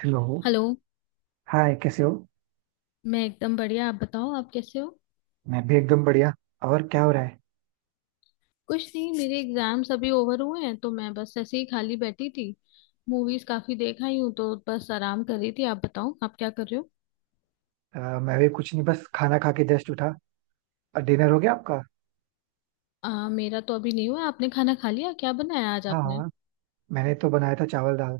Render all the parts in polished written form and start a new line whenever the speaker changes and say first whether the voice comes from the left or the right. right: Hello.
left: Hello.
right: Hi, कैसे हो?
left: मैं एकदम बढ़िया। आप बताओ, आप कैसे हो?
right: मैं भी एकदम बढ़िया. और क्या हो रहा है?
left: कुछ नहीं, मेरे एग्जाम्स अभी ओवर हुए हैं तो मैं बस ऐसे ही खाली बैठी थी। मूवीज काफी देख आई हूँ, तो बस आराम कर रही थी। आप बताओ, आप क्या कर रहे हो?
right: मैं भी कुछ नहीं, बस खाना खा के जस्ट उठा. डिनर हो गया आपका?
left: मेरा तो अभी नहीं हुआ। आपने खाना खा लिया? क्या बनाया आज
right: हाँ
left: आपने?
right: हाँ, मैंने तो बनाया था चावल दाल.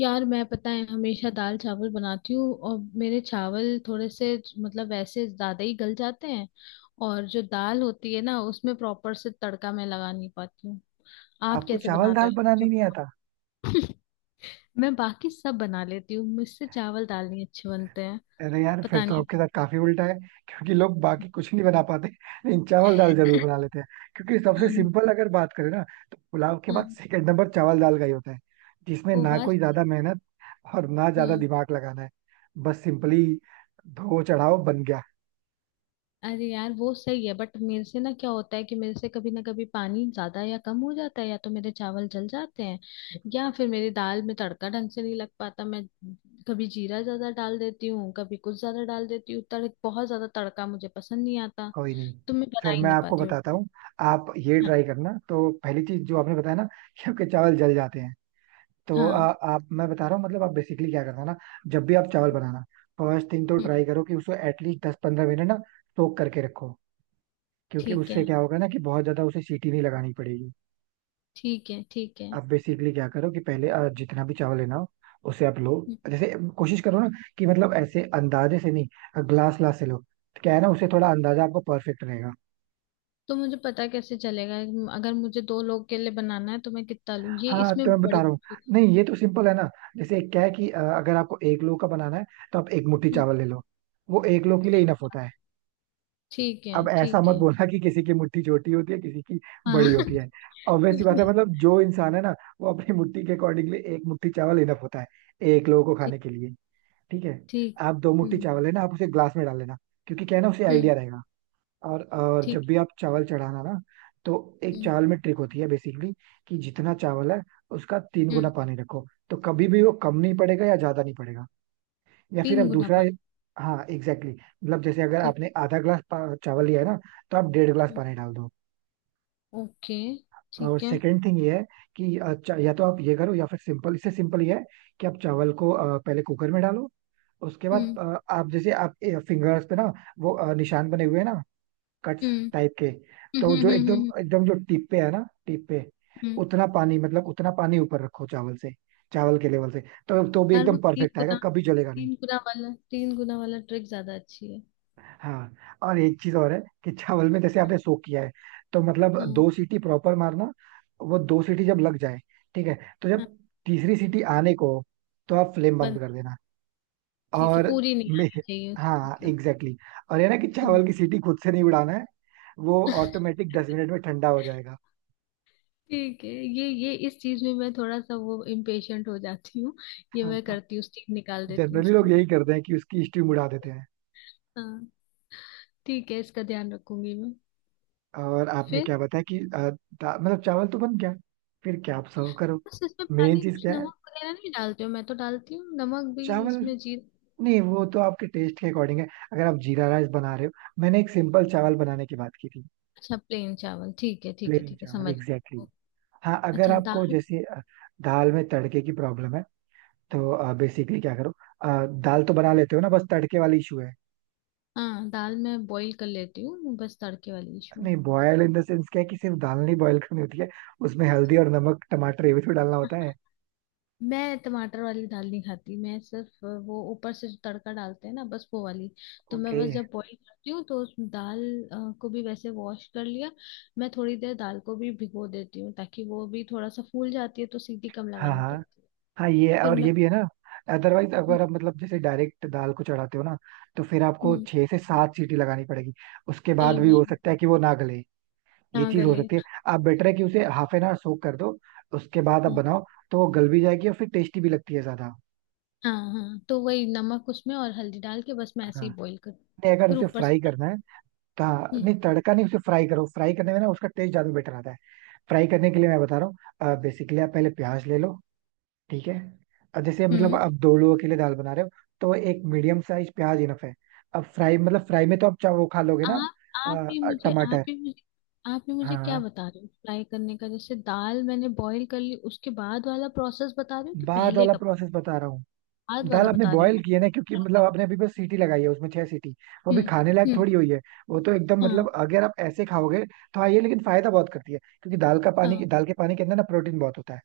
left: यार, मैं पता है हमेशा दाल चावल बनाती हूँ, और मेरे चावल थोड़े से, मतलब वैसे ज्यादा ही गल जाते हैं। और जो दाल होती है ना, उसमें प्रॉपर से तड़का मैं लगा नहीं पाती हूँ। आप
right: आपको
left: कैसे
right: चावल
left: बनाते
right: दाल बनानी नहीं आता?
left: हो? मैं बाकी सब बना लेती हूँ, मुझसे चावल दाल नहीं अच्छे बनते हैं।
right: अरे यार, फिर
left: पता
right: तो
left: नहीं।
right: आपके साथ काफी उल्टा है क्योंकि लोग बाकी कुछ नहीं बना पाते लेकिन चावल दाल जरूर बना लेते हैं. क्योंकि सबसे
left: आम।
right: सिंपल अगर बात करें ना, तो पुलाव के बाद
left: आम।
right: सेकंड नंबर चावल दाल का ही होता है, जिसमें
left: वो
right: ना
left: बात
right: कोई
left: सही
right: ज्यादा मेहनत और ना ज्यादा
left: है।
right: दिमाग लगाना है. बस सिंपली धो चढ़ाओ, बन गया.
left: अरे यार, वो सही है, बट मेरे से ना क्या होता है कि मेरे से कभी ना कभी पानी ज्यादा या कम हो जाता है। या तो मेरे चावल जल जाते हैं, या फिर मेरी दाल में तड़का ढंग से नहीं लग पाता। मैं कभी जीरा ज्यादा डाल देती हूँ, कभी कुछ ज्यादा डाल देती हूँ। तड़ बहुत ज्यादा तड़का मुझे पसंद नहीं आता,
right: कोई नहीं,
left: तो मैं बना
right: फिर
left: ही
right: मैं
left: नहीं
right: आपको
left: पाती हूँ।
right: बताता हूँ. आप ये
left: हाँ,
right: ट्राई करना. तो पहली चीज जो आपने बताया ना, कि आपके चावल जल जाते हैं, तो
left: हाँ।
right: आप, मैं बता रहा हूँ, मतलब आप बेसिकली क्या करना ना, जब भी आप चावल बनाना, फर्स्ट थिंग तो
left: हम्म।
right: ट्राई करो कि उसको एटलीस्ट दस पंद्रह मिनट ना सोक करके रखो. क्योंकि
left: ठीक है,
right: उससे क्या होगा ना, कि बहुत ज्यादा उसे सीटी नहीं लगानी पड़ेगी.
left: ठीक है, ठीक है।
right: आप बेसिकली क्या करो कि पहले जितना भी चावल लेना हो, उसे आप लो. जैसे कोशिश करो ना कि मतलब ऐसे अंदाजे से नहीं, ग्लास ग्लास से लो, तो क्या है ना उसे थोड़ा अंदाजा, आपको परफेक्ट रहेगा.
left: तो मुझे पता कैसे चलेगा? अगर मुझे दो लोग के लिए बनाना है, तो मैं कितना लूँ, ये
right: हाँ तो
left: इसमें
right: मैं बता
left: बड़ी।
right: रहा हूँ, नहीं ये तो सिंपल है ना. जैसे क्या है कि अगर आपको एक लो का बनाना है, तो आप एक मुट्ठी
left: हम्म।
right: चावल ले लो. वो एक लो के लिए इनफ होता है.
left: ठीक है,
right: अब ऐसा
left: ठीक
right: मत
left: है।
right: बोलना कि किसी की मुट्ठी छोटी होती है किसी की बड़ी
left: हाँ।
right: होती है. ऑब्वियस सी बात है, मतलब जो इंसान है ना, वो अपनी मुट्ठी के अकॉर्डिंगली एक मुट्ठी चावल इनफ होता है एक लोगों को खाने
left: ठीक।
right: के लिए. ठीक है,
left: ठीक।
right: आप दो मुट्ठी
left: हम्म,
right: चावल लेना, आप उसे ग्लास में डाल लेना, क्योंकि क्या है ना उसे
left: हम्म।
right: आइडिया रहेगा. और
left: ठीक
right: जब भी
left: है।
right: आप चावल चढ़ाना ना, तो एक
left: हम्म,
right: चावल में ट्रिक होती है बेसिकली, कि जितना चावल है उसका तीन गुना
left: हम्म।
right: पानी रखो, तो कभी भी वो कम नहीं पड़ेगा या ज्यादा नहीं पड़ेगा. या फिर आप
left: तीन गुना
right: दूसरा,
left: पानी?
right: हाँ एग्जैक्टली exactly. मतलब जैसे अगर
left: ठीक।
right: आपने आधा ग्लास चावल लिया है ना, तो आप डेढ़ ग्लास
left: हम्म।
right: पानी डाल दो.
left: ओके।
right: और
left: ठीक है।
right: सेकंड थिंग ये है कि या तो आप ये करो, या फिर सिंपल, इससे सिंपल ये है कि आप चावल को पहले कुकर में डालो, उसके बाद
left: हम्म,
right: आप जैसे आप फिंगर्स पे ना वो निशान बने हुए हैं ना, कट्स
left: हम्म,
right: टाइप के,
left: हम्म,
right: तो
left: हम्म,
right: जो एकदम एकदम जो टिप पे है ना, टिप पे
left: हम्म।
right: उतना पानी, मतलब उतना पानी ऊपर रखो चावल से, चावल के लेवल से, तो भी
left: यार, वो
right: एकदम
left: तीन
right: परफेक्ट आएगा,
left: गुना,
right: कभी जलेगा नहीं.
left: तीन गुना वाला, तीन गुना वाला ट्रिक ज्यादा अच्छी है।
right: हाँ, और एक चीज और है कि चावल में जैसे आपने सोक किया है, तो मतलब
left: हम्म,
right: दो सीटी प्रॉपर मारना. वो दो सीटी जब लग जाए, ठीक है, तो
left: हम्म।
right: जब तीसरी सीटी आने को हो, तो आप फ्लेम बंद
left: बस।
right: कर देना.
left: ठीक है,
right: और
left: पूरी नहीं
right: मे
left: आनी चाहिए उसका
right: हाँ
left: मतलब।
right: Exactly exactly. और ये ना कि
left: हम्म।
right: चावल की सीटी खुद से नहीं उड़ाना है, वो ऑटोमेटिक दस मिनट में ठंडा हो जाएगा.
left: ठीक है, ये इस चीज में मैं थोड़ा सा वो इम्पेशेंट हो जाती हूँ। ये
right: हाँ,
left: मैं करती हूँ, स्टीम निकाल देती हूँ
right: जनरली लोग
left: उसकी।
right: यही करते हैं कि उसकी स्टीम उड़ा देते हैं.
left: हाँ। ठीक है, इसका ध्यान रखूंगी मैं।
right: और आपने
left: फिर,
right: क्या बताया कि मतलब चावल तो बन गया, फिर क्या आप सर्व करो.
left: बस इसमें
right: मेन
left: पानी
right: चीज
left: कुछ
right: क्या है,
left: नमक वगैरह नहीं डालते हो? मैं तो डालती हूँ नमक भी
right: चावल.
left: इसमें, जीर
right: नहीं वो तो आपके टेस्ट के अकॉर्डिंग है. अगर आप जीरा राइस बना रहे हो, मैंने एक सिंपल चावल बनाने की बात की थी.
left: अच्छा, प्लेन चावल। ठीक है, ठीक है,
right: प्लेन
left: ठीक है,
right: चावल
left: समझ
right: एग्जैक्टली
left: गई।
right: exactly. हाँ, अगर
left: अच्छा,
right: आपको
left: दाल।
right: जैसे दाल में तड़के की प्रॉब्लम है, तो बेसिकली क्या करो, दाल तो बना लेते हो ना, बस तड़के वाली इशू है.
left: हाँ, दाल मैं बॉईल कर लेती हूँ, बस तड़के वाली इशू
right: नहीं, बॉयल इन द सेंस क्या है कि सिर्फ दाल नहीं बॉयल करनी होती है, उसमें हल्दी और नमक टमाटर ये भी तो डालना
left: है।
right: होता है.
left: मैं टमाटर वाली दाल नहीं खाती, मैं सिर्फ वो ऊपर से जो तड़का डालते हैं ना, बस वो वाली। तो मैं
right: ओके.
left: बस जब बॉईल करती हूँ तो उस दाल को भी वैसे वॉश कर लिया। मैं थोड़ी देर दाल को भी भिगो देती हूँ, ताकि वो भी थोड़ा सा फूल जाती है, तो सीटी कम
right: हाँ
left: लगानी
right: हाँ.
left: पड़ती है।
right: हाँ, ये
left: फिर
right: और
left: मैं।
right: ये भी है ना, अदरवाइज
left: हम्म,
right: अगर आप मतलब जैसे डायरेक्ट दाल को चढ़ाते हो ना, तो फिर आपको
left: हम्म।
right: छह से सात सीटी लगानी पड़ेगी, उसके
left: वही,
right: बाद भी हो
left: वही।
right: सकता है कि वो ना गले. ये
left: ना
right: चीज हो
left: गले।
right: सकती है. आप बेटर है कि उसे हाफ एन आवर सोक कर दो, उसके बाद आप
left: हाँ,
right: बनाओ, तो वो गल भी जाएगी और फिर टेस्टी भी लगती है ज्यादा.
left: हाँ, हाँ, तो वही नमक उसमें और हल्दी डाल के बस मैं ऐसे
right: हाँ,
left: ही बॉईल कर,
right: नहीं अगर
left: फिर
right: उसे
left: ऊपर से।
right: फ्राई करना है तो हाँ,
left: हम्म,
right: नहीं तड़का नहीं, उसे फ्राई करो. फ्राई करने में ना उसका टेस्ट ज्यादा बेटर आता है. फ्राई करने के लिए मैं बता रहा हूँ, बेसिकली आप पहले प्याज ले लो. ठीक है, अब जैसे मतलब
left: हम्म।
right: आप दो लोगों के लिए दाल बना रहे हो, तो एक मीडियम साइज प्याज इनफ है. अब फ्राई मतलब फ्राई में तो आप चाहे वो खा लोगे ना.
left: आप आप भी मुझे आप
right: टमाटर,
left: भी मुझे आप भी मुझे क्या
right: हाँ,
left: बता रहे हो फ्राई करने का? जैसे दाल मैंने बॉईल कर ली, उसके बाद वाला प्रोसेस बता रहे हो कि
right: बाद
left: पहले
right: वाला
left: का प्रोसेस?
right: प्रोसेस बता रहा हूँ.
left: बाद वाला
right: दाल आपने
left: बता रहे हो
right: बॉयल
left: ना?
right: की है ना, क्योंकि मतलब आपने अभी बस सीटी लगाई है उसमें, छह सीटी. वो भी
left: हम्म,
right: खाने लायक
left: हम्म।
right: थोड़ी हुई है. वो तो एकदम,
left: हाँ,
right: मतलब अगर आप ऐसे खाओगे तो हाँ, ये लेकिन फायदा बहुत करती है क्योंकि दाल का
left: हाँ,
right: पानी, दाल के पानी के अंदर ना प्रोटीन बहुत होता है.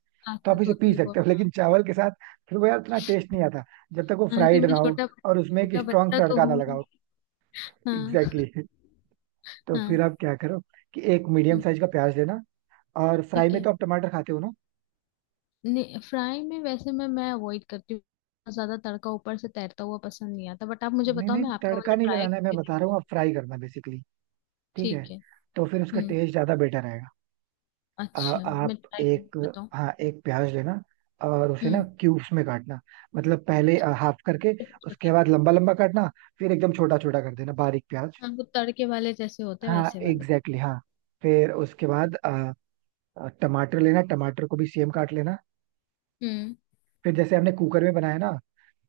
right: तो आप
left: ताकत
right: इसे
left: होती
right: पी
left: है
right: सकते
left: बहुत,
right: हो,
left: हाँ।
right: लेकिन चावल के साथ फिर वो यार उतना टेस्ट नहीं आता जब तक वो
left: हाँ, कि
right: फ्राइड
left: मैं
right: ना हो
left: छोटा
right: और उसमें एक
left: छोटा
right: स्ट्रांग
left: बच्चा तो
right: तड़का ना
left: हूँ।
right: लगा हो.
left: हाँ,
right: एग्जैक्टली exactly. तो फिर
left: हाँ।
right: आप क्या करो कि एक मीडियम
left: हम्म।
right: साइज का प्याज लेना. और फ्राई
left: ठीक
right: में
left: है।
right: तो आप टमाटर खाते हो ना?
left: नहीं, फ्राई में वैसे मैं अवॉइड करती हूँ, बहुत ज्यादा तड़का ऊपर से तैरता हुआ पसंद नहीं आता। बट आप मुझे
right: नहीं
left: बताओ,
right: नहीं,
left: मैं आपका वाला
right: तड़का नहीं
left: ट्राई
right: लगाना है, मैं
left: करके
right: बता रहा
left: देखूँ।
right: हूँ आप फ्राई करना बेसिकली. ठीक है,
left: ठीक है।
right: तो फिर उसका
left: हम्म।
right: टेस्ट ज्यादा बेटर आएगा.
left: अच्छा, मैं
right: आप
left: ट्राई कर
right: एक,
left: बताऊँ।
right: हाँ, एक प्याज लेना और उसे ना
left: हम्म।
right: क्यूब्स में काटना. मतलब पहले हाफ करके,
left: छोटा
right: उसके
left: छोटा।
right: बाद लंबा लंबा काटना, फिर एकदम छोटा छोटा कर देना, बारीक प्याज.
left: ना, हाँ, वो तड़के वाले जैसे होते हैं
right: हाँ
left: वैसे वाले।
right: एग्जैक्टली exactly, हाँ. फिर उसके बाद टमाटर लेना, टमाटर को भी सेम काट लेना.
left: हम्म,
right: फिर जैसे हमने कुकर में बनाया ना,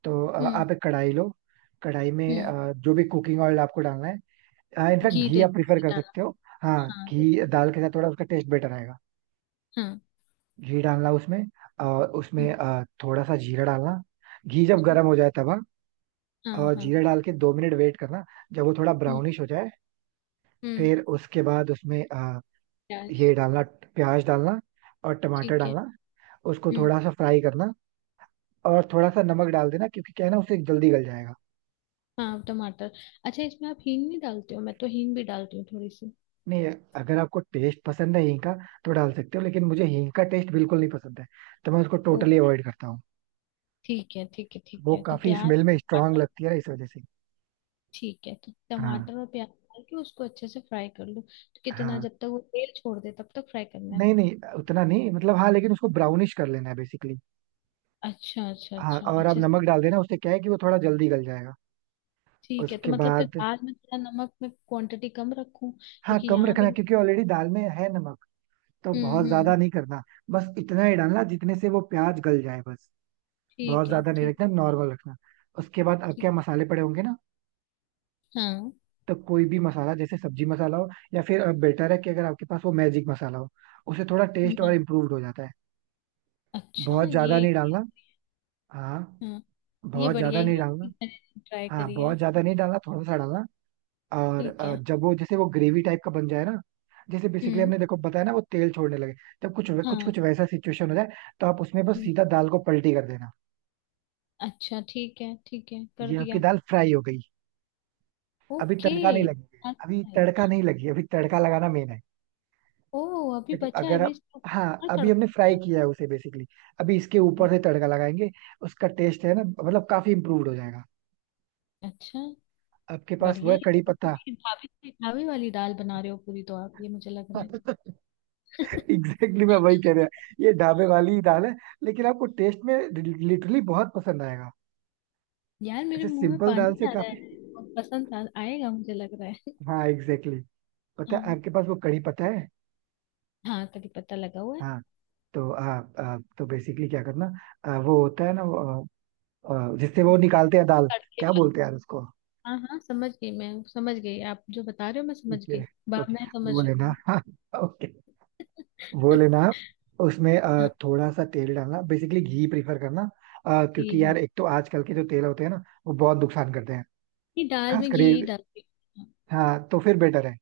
right: तो
left: हम्म,
right: आप एक कढ़ाई लो. कढ़ाई में
left: हम्म।
right: जो भी कुकिंग ऑयल आपको डालना है, इनफैक्ट
left: घी
right: घी
left: देख
right: आप प्रीफर
left: के
right: कर
left: डाला।
right: सकते हो. हाँ,
left: हाँ, देख।
right: घी दाल के साथ थोड़ा उसका टेस्ट बेटर आएगा.
left: हाँ।
right: घी डालना उसमें, और
left: हम्म।
right: उसमें थोड़ा सा जीरा डालना. घी जब
left: जीरा।
right: गर्म हो जाए तब, हाँ,
left: हाँ,
right: और
left: हाँ।
right: जीरा डाल के दो मिनट वेट करना. जब वो थोड़ा
left: हम्म,
right: ब्राउनिश हो जाए,
left: हम्म।
right: फिर उसके बाद उसमें
left: प्याज।
right: ये डालना, प्याज डालना और टमाटर
left: ठीक है।
right: डालना. उसको
left: हम्म।
right: थोड़ा सा फ्राई करना और थोड़ा सा नमक डाल देना, क्योंकि क्या है ना उससे जल्दी गल जाएगा.
left: हाँ, टमाटर। अच्छा, इसमें आप हींग नहीं डालते हो? मैं तो हींग भी डालती हूँ थोड़ी सी।
right: नहीं, अगर आपको टेस्ट पसंद है हींग का, तो डाल सकते हो, लेकिन मुझे हींग का टेस्ट बिल्कुल नहीं पसंद है, तो मैं उसको
left: ओ,
right: टोटली अवॉइड करता हूँ.
left: ठीक है, ठीक है, ठीक
right: वो
left: है। तो
right: काफी
left: प्याज
right: स्मेल में स्ट्रांग
left: टमाटर।
right: लगती है ना, इस वजह से.
left: ठीक है, तो
right: हाँ
left: टमाटर और प्याज डाल के उसको अच्छे से फ्राई कर लो, तो कितना,
right: हाँ.
left: जब तक वो तेल छोड़ दे तब तक फ्राई करना है?
right: नहीं नहीं, उतना नहीं, मतलब हाँ, लेकिन उसको ब्राउनिश कर लेना है बेसिकली.
left: अच्छा, अच्छा,
right: हाँ,
left: अच्छा,
right: और आप
left: अच्छे से।
right: नमक डाल देना, उससे क्या है कि वो थोड़ा जल्दी गल जाएगा.
left: ठीक है, तो
right: उसके
left: मतलब फिर
right: बाद,
left: आज मैं थोड़ा नमक में क्वांटिटी कम रखूं,
right: हाँ
left: क्योंकि
right: कम
left: यहाँ भी।
right: रखना क्योंकि ऑलरेडी दाल में है नमक, तो
left: हम्म,
right: बहुत
left: हम्म, हम्म।
right: ज्यादा नहीं करना. बस इतना ही डालना जितने से वो प्याज गल जाए, बस. बहुत
left: ठीक है।
right: ज्यादा नहीं
left: ठीक,
right: रखना, नॉर्मल रखना. उसके बाद आपके
left: ठीक।
right: यहाँ मसाले पड़े होंगे ना,
left: हाँ।
right: तो कोई भी मसाला जैसे सब्जी मसाला हो, या फिर बेटर है कि अगर आपके पास वो मैजिक मसाला हो, उसे थोड़ा टेस्ट और
left: मैं।
right: इम्प्रूव्ड हो जाता है.
left: अच्छा,
right: बहुत
left: ये?
right: ज्यादा नहीं डालना. हाँ,
left: हाँ, ये
right: बहुत
left: बढ़िया,
right: ज्यादा नहीं
left: ये
right: डालना.
left: मैंने ट्राई
right: हाँ,
left: करी है।
right: बहुत ज्यादा नहीं डालना, थोड़ा सा डालना. और
left: ठीक है।
right: जब वो जैसे वो ग्रेवी टाइप का बन जाए ना, जैसे बेसिकली
left: हम्म।
right: हमने देखो बताया ना वो तेल छोड़ने लगे, जब कुछ कुछ कुछ
left: हाँ।
right: वैसा सिचुएशन हो जाए, तो आप उसमें बस
left: हम्म।
right: सीधा दाल को पलटी कर देना.
left: अच्छा, ठीक है, ठीक है, कर
right: ये आपकी
left: दिया।
right: दाल फ्राई हो गई. अभी
left: ओके।
right: तड़का नहीं लगी, अभी
left: अच्छा है।
right: तड़का नहीं लगी. अभी तड़का लगाना मेन है.
left: ओ, अभी
right: देखो,
left: बचा है,
right: अगर
left: अभी
right: आप,
left: इसको
right: हाँ
left: और
right: अभी
left: तड़का
right: हमने फ्राई
left: होगा?
right: किया है उसे बेसिकली, अभी इसके ऊपर से तड़का लगाएंगे, उसका टेस्ट है ना, मतलब काफी इम्प्रूव्ड हो जाएगा.
left: अच्छा,
right: आपके पास वो
left: बढ़िया,
right: है,
left: ये तो
right: कड़ी
left: मतलब
right: पत्ता?
left: ये ढाबे ढाबे वाली दाल बना रहे हो पूरी तो आप, ये मुझे लग रहा है।
right: एग्जैक्टली exactly, मैं वही कह रहा. ये ढाबे वाली ही दाल है, लेकिन आपको टेस्ट में लिटरली बहुत पसंद आएगा,
left: यार, मेरे
right: ऐसे
left: मुंह में
right: सिंपल दाल
left: पानी
right: से
left: आ रहा
right: काफी.
left: है। बहुत पसंद था आएगा, मुझे लग रहा है।
right: हाँ एग्जैक्टली exactly. पता
left: हाँ,
right: है, आपके पास वो कड़ी पत्ता है?
left: हाँ, करी पत्ता लगा हुआ है।
right: हाँ. तो आ, आ, तो बेसिकली क्या करना, वो होता है ना वो, आ, आ, जिससे वो निकालते हैं दाल,
left: तड़के
right: क्या
left: वाला।
right: बोलते हैं यार उसको.
left: हाँ, हाँ, समझ गई, मैं समझ गई, आप जो बता रहे हो मैं समझ
right: ओके
left: गई, बा
right: ओके,
left: मैं समझ
right: वो
left: रही
right: लेना
left: हूँ।
right: हाँ, ओके, वो लेना आप, उसमें
left: हाँ।
right: थोड़ा सा तेल डालना, बेसिकली घी प्रीफर करना. क्योंकि
left: ठीक, हाँ,
right: यार एक तो आजकल के जो तेल होते हैं ना वो बहुत नुकसान करते हैं,
left: ये दाल में
right: खासकर
left: घी
right: ये.
left: डालती हूँ।
right: हाँ तो फिर बेटर है,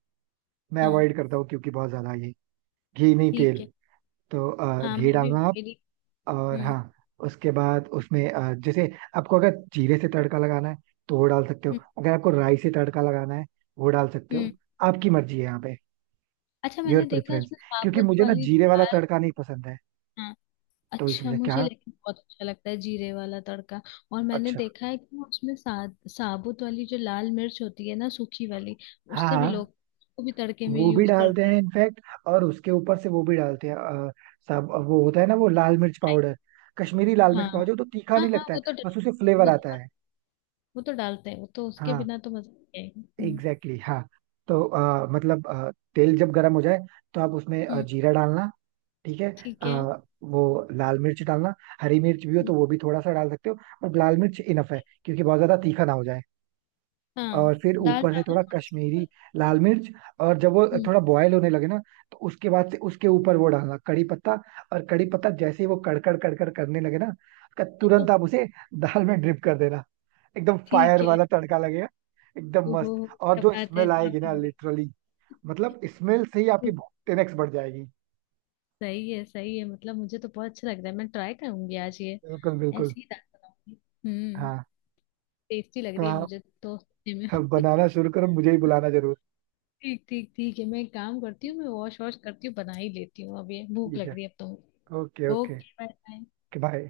right: मैं
left: हाँ,
right: अवॉइड
left: हाँ।
right: करता हूँ क्योंकि बहुत ज्यादा ये घी नहीं तेल.
left: ठीक है।
right: तो
left: हाँ,
right: घी
left: मैं भी
right: डालना आप,
left: मेरी।
right: और
left: हम्म,
right: हाँ उसके बाद उसमें जैसे आपको अगर जीरे से तड़का लगाना है तो वो डाल सकते हो,
left: हम्म,
right: अगर आपको राई से तड़का लगाना है वो डाल सकते
left: हम्म।
right: हो, आपकी मर्जी है यहाँ पे.
left: अच्छा,
right: योर
left: मैंने देखा
right: प्रेफरेंस,
left: उसमें
right: क्योंकि
left: साबुत
right: मुझे ना
left: वाली जो
right: जीरे वाला
left: दाल।
right: तड़का नहीं पसंद है.
left: हाँ।
right: तो इस
left: अच्छा,
right: वजह क्या.
left: मुझे लेकिन बहुत अच्छा लगता है जीरे वाला तड़का। और मैंने
right: अच्छा.
left: देखा है कि उसमें साबुत वाली जो लाल मिर्च होती है ना, सूखी वाली।
right: हाँ
left: उससे भी
right: हाँ,
left: लोग वो भी तड़के में
right: वो भी
left: यूज
right: डालते
left: करते हैं।
right: हैं इनफैक्ट. और उसके ऊपर से वो भी डालते हैं सब, वो होता है ना वो लाल मिर्च पाउडर, कश्मीरी लाल
left: हाँ,
right: मिर्च पाउडर तो तीखा
left: हाँ,
right: नहीं
left: हाँ,
right: लगता है, बस उसे फ्लेवर
left: वो तो
right: आता
left: डाल-
right: है.
left: वो तो डालते हैं, वो तो उसके
right: हाँ
left: बिना तो मजा नहीं आएगा। हम्म,
right: एग्जैक्टली exactly, हाँ. तो मतलब तेल जब गर्म हो जाए, तो आप उसमें
left: हम्म।
right: जीरा डालना. ठीक है,
left: ठीक है।
right: वो लाल मिर्च डालना, हरी मिर्च भी हो
left: हम्म।
right: तो वो भी थोड़ा सा डाल सकते हो, बट लाल मिर्च इनफ है क्योंकि बहुत ज्यादा तीखा ना हो जाए.
left: हाँ,
right: और फिर
left: दाल
right: ऊपर से
left: चावल
right: थोड़ा
left: थोड़े से।
right: कश्मीरी लाल मिर्च. और जब वो
left: हम्म।
right: थोड़ा बॉयल होने लगे ना, तो उसके बाद से उसके ऊपर वो डालना, कड़ी पत्ता. और कड़ी पत्ता जैसे ही वो कड़कड़ कड़कड़ करने लगे ना, उसका तुरंत आप उसे दाल में ड्रिप कर देना. एकदम
left: ठीक
right: फायर
left: है।
right: वाला तड़का लगेगा, एकदम
left: ओहो,
right: मस्त. और
left: क्या
right: जो
left: बात है,
right: स्मेल आएगी
left: ढाबे
right: ना
left: वाली।
right: लिटरली, मतलब स्मेल से ही आपकी भूख 10x बढ़ जाएगी.
left: सही है, सही है, मतलब मुझे तो बहुत अच्छा लग रहा है, मैं ट्राई करूंगी आज ये,
right: बिल्कुल
left: ऐसी
right: बिल्कुल.
left: ही दाल बनाऊंगी। हम्म।
right: हाँ,
left: टेस्टी लग
right: तो
left: रही है
right: आप
left: मुझे तो सुनने में।
right: बनाना शुरू करो, मुझे ही बुलाना जरूर.
left: ठीक, ठीक, ठीक है, मैं एक काम करती हूँ, मैं वॉश वॉश करती हूँ, बना ही लेती हूँ अब, ये भूख
right: ठीक
left: लग
right: है,
left: रही है अब तो।
right: Okay okay,
left: okay, bye bye.
right: Bye.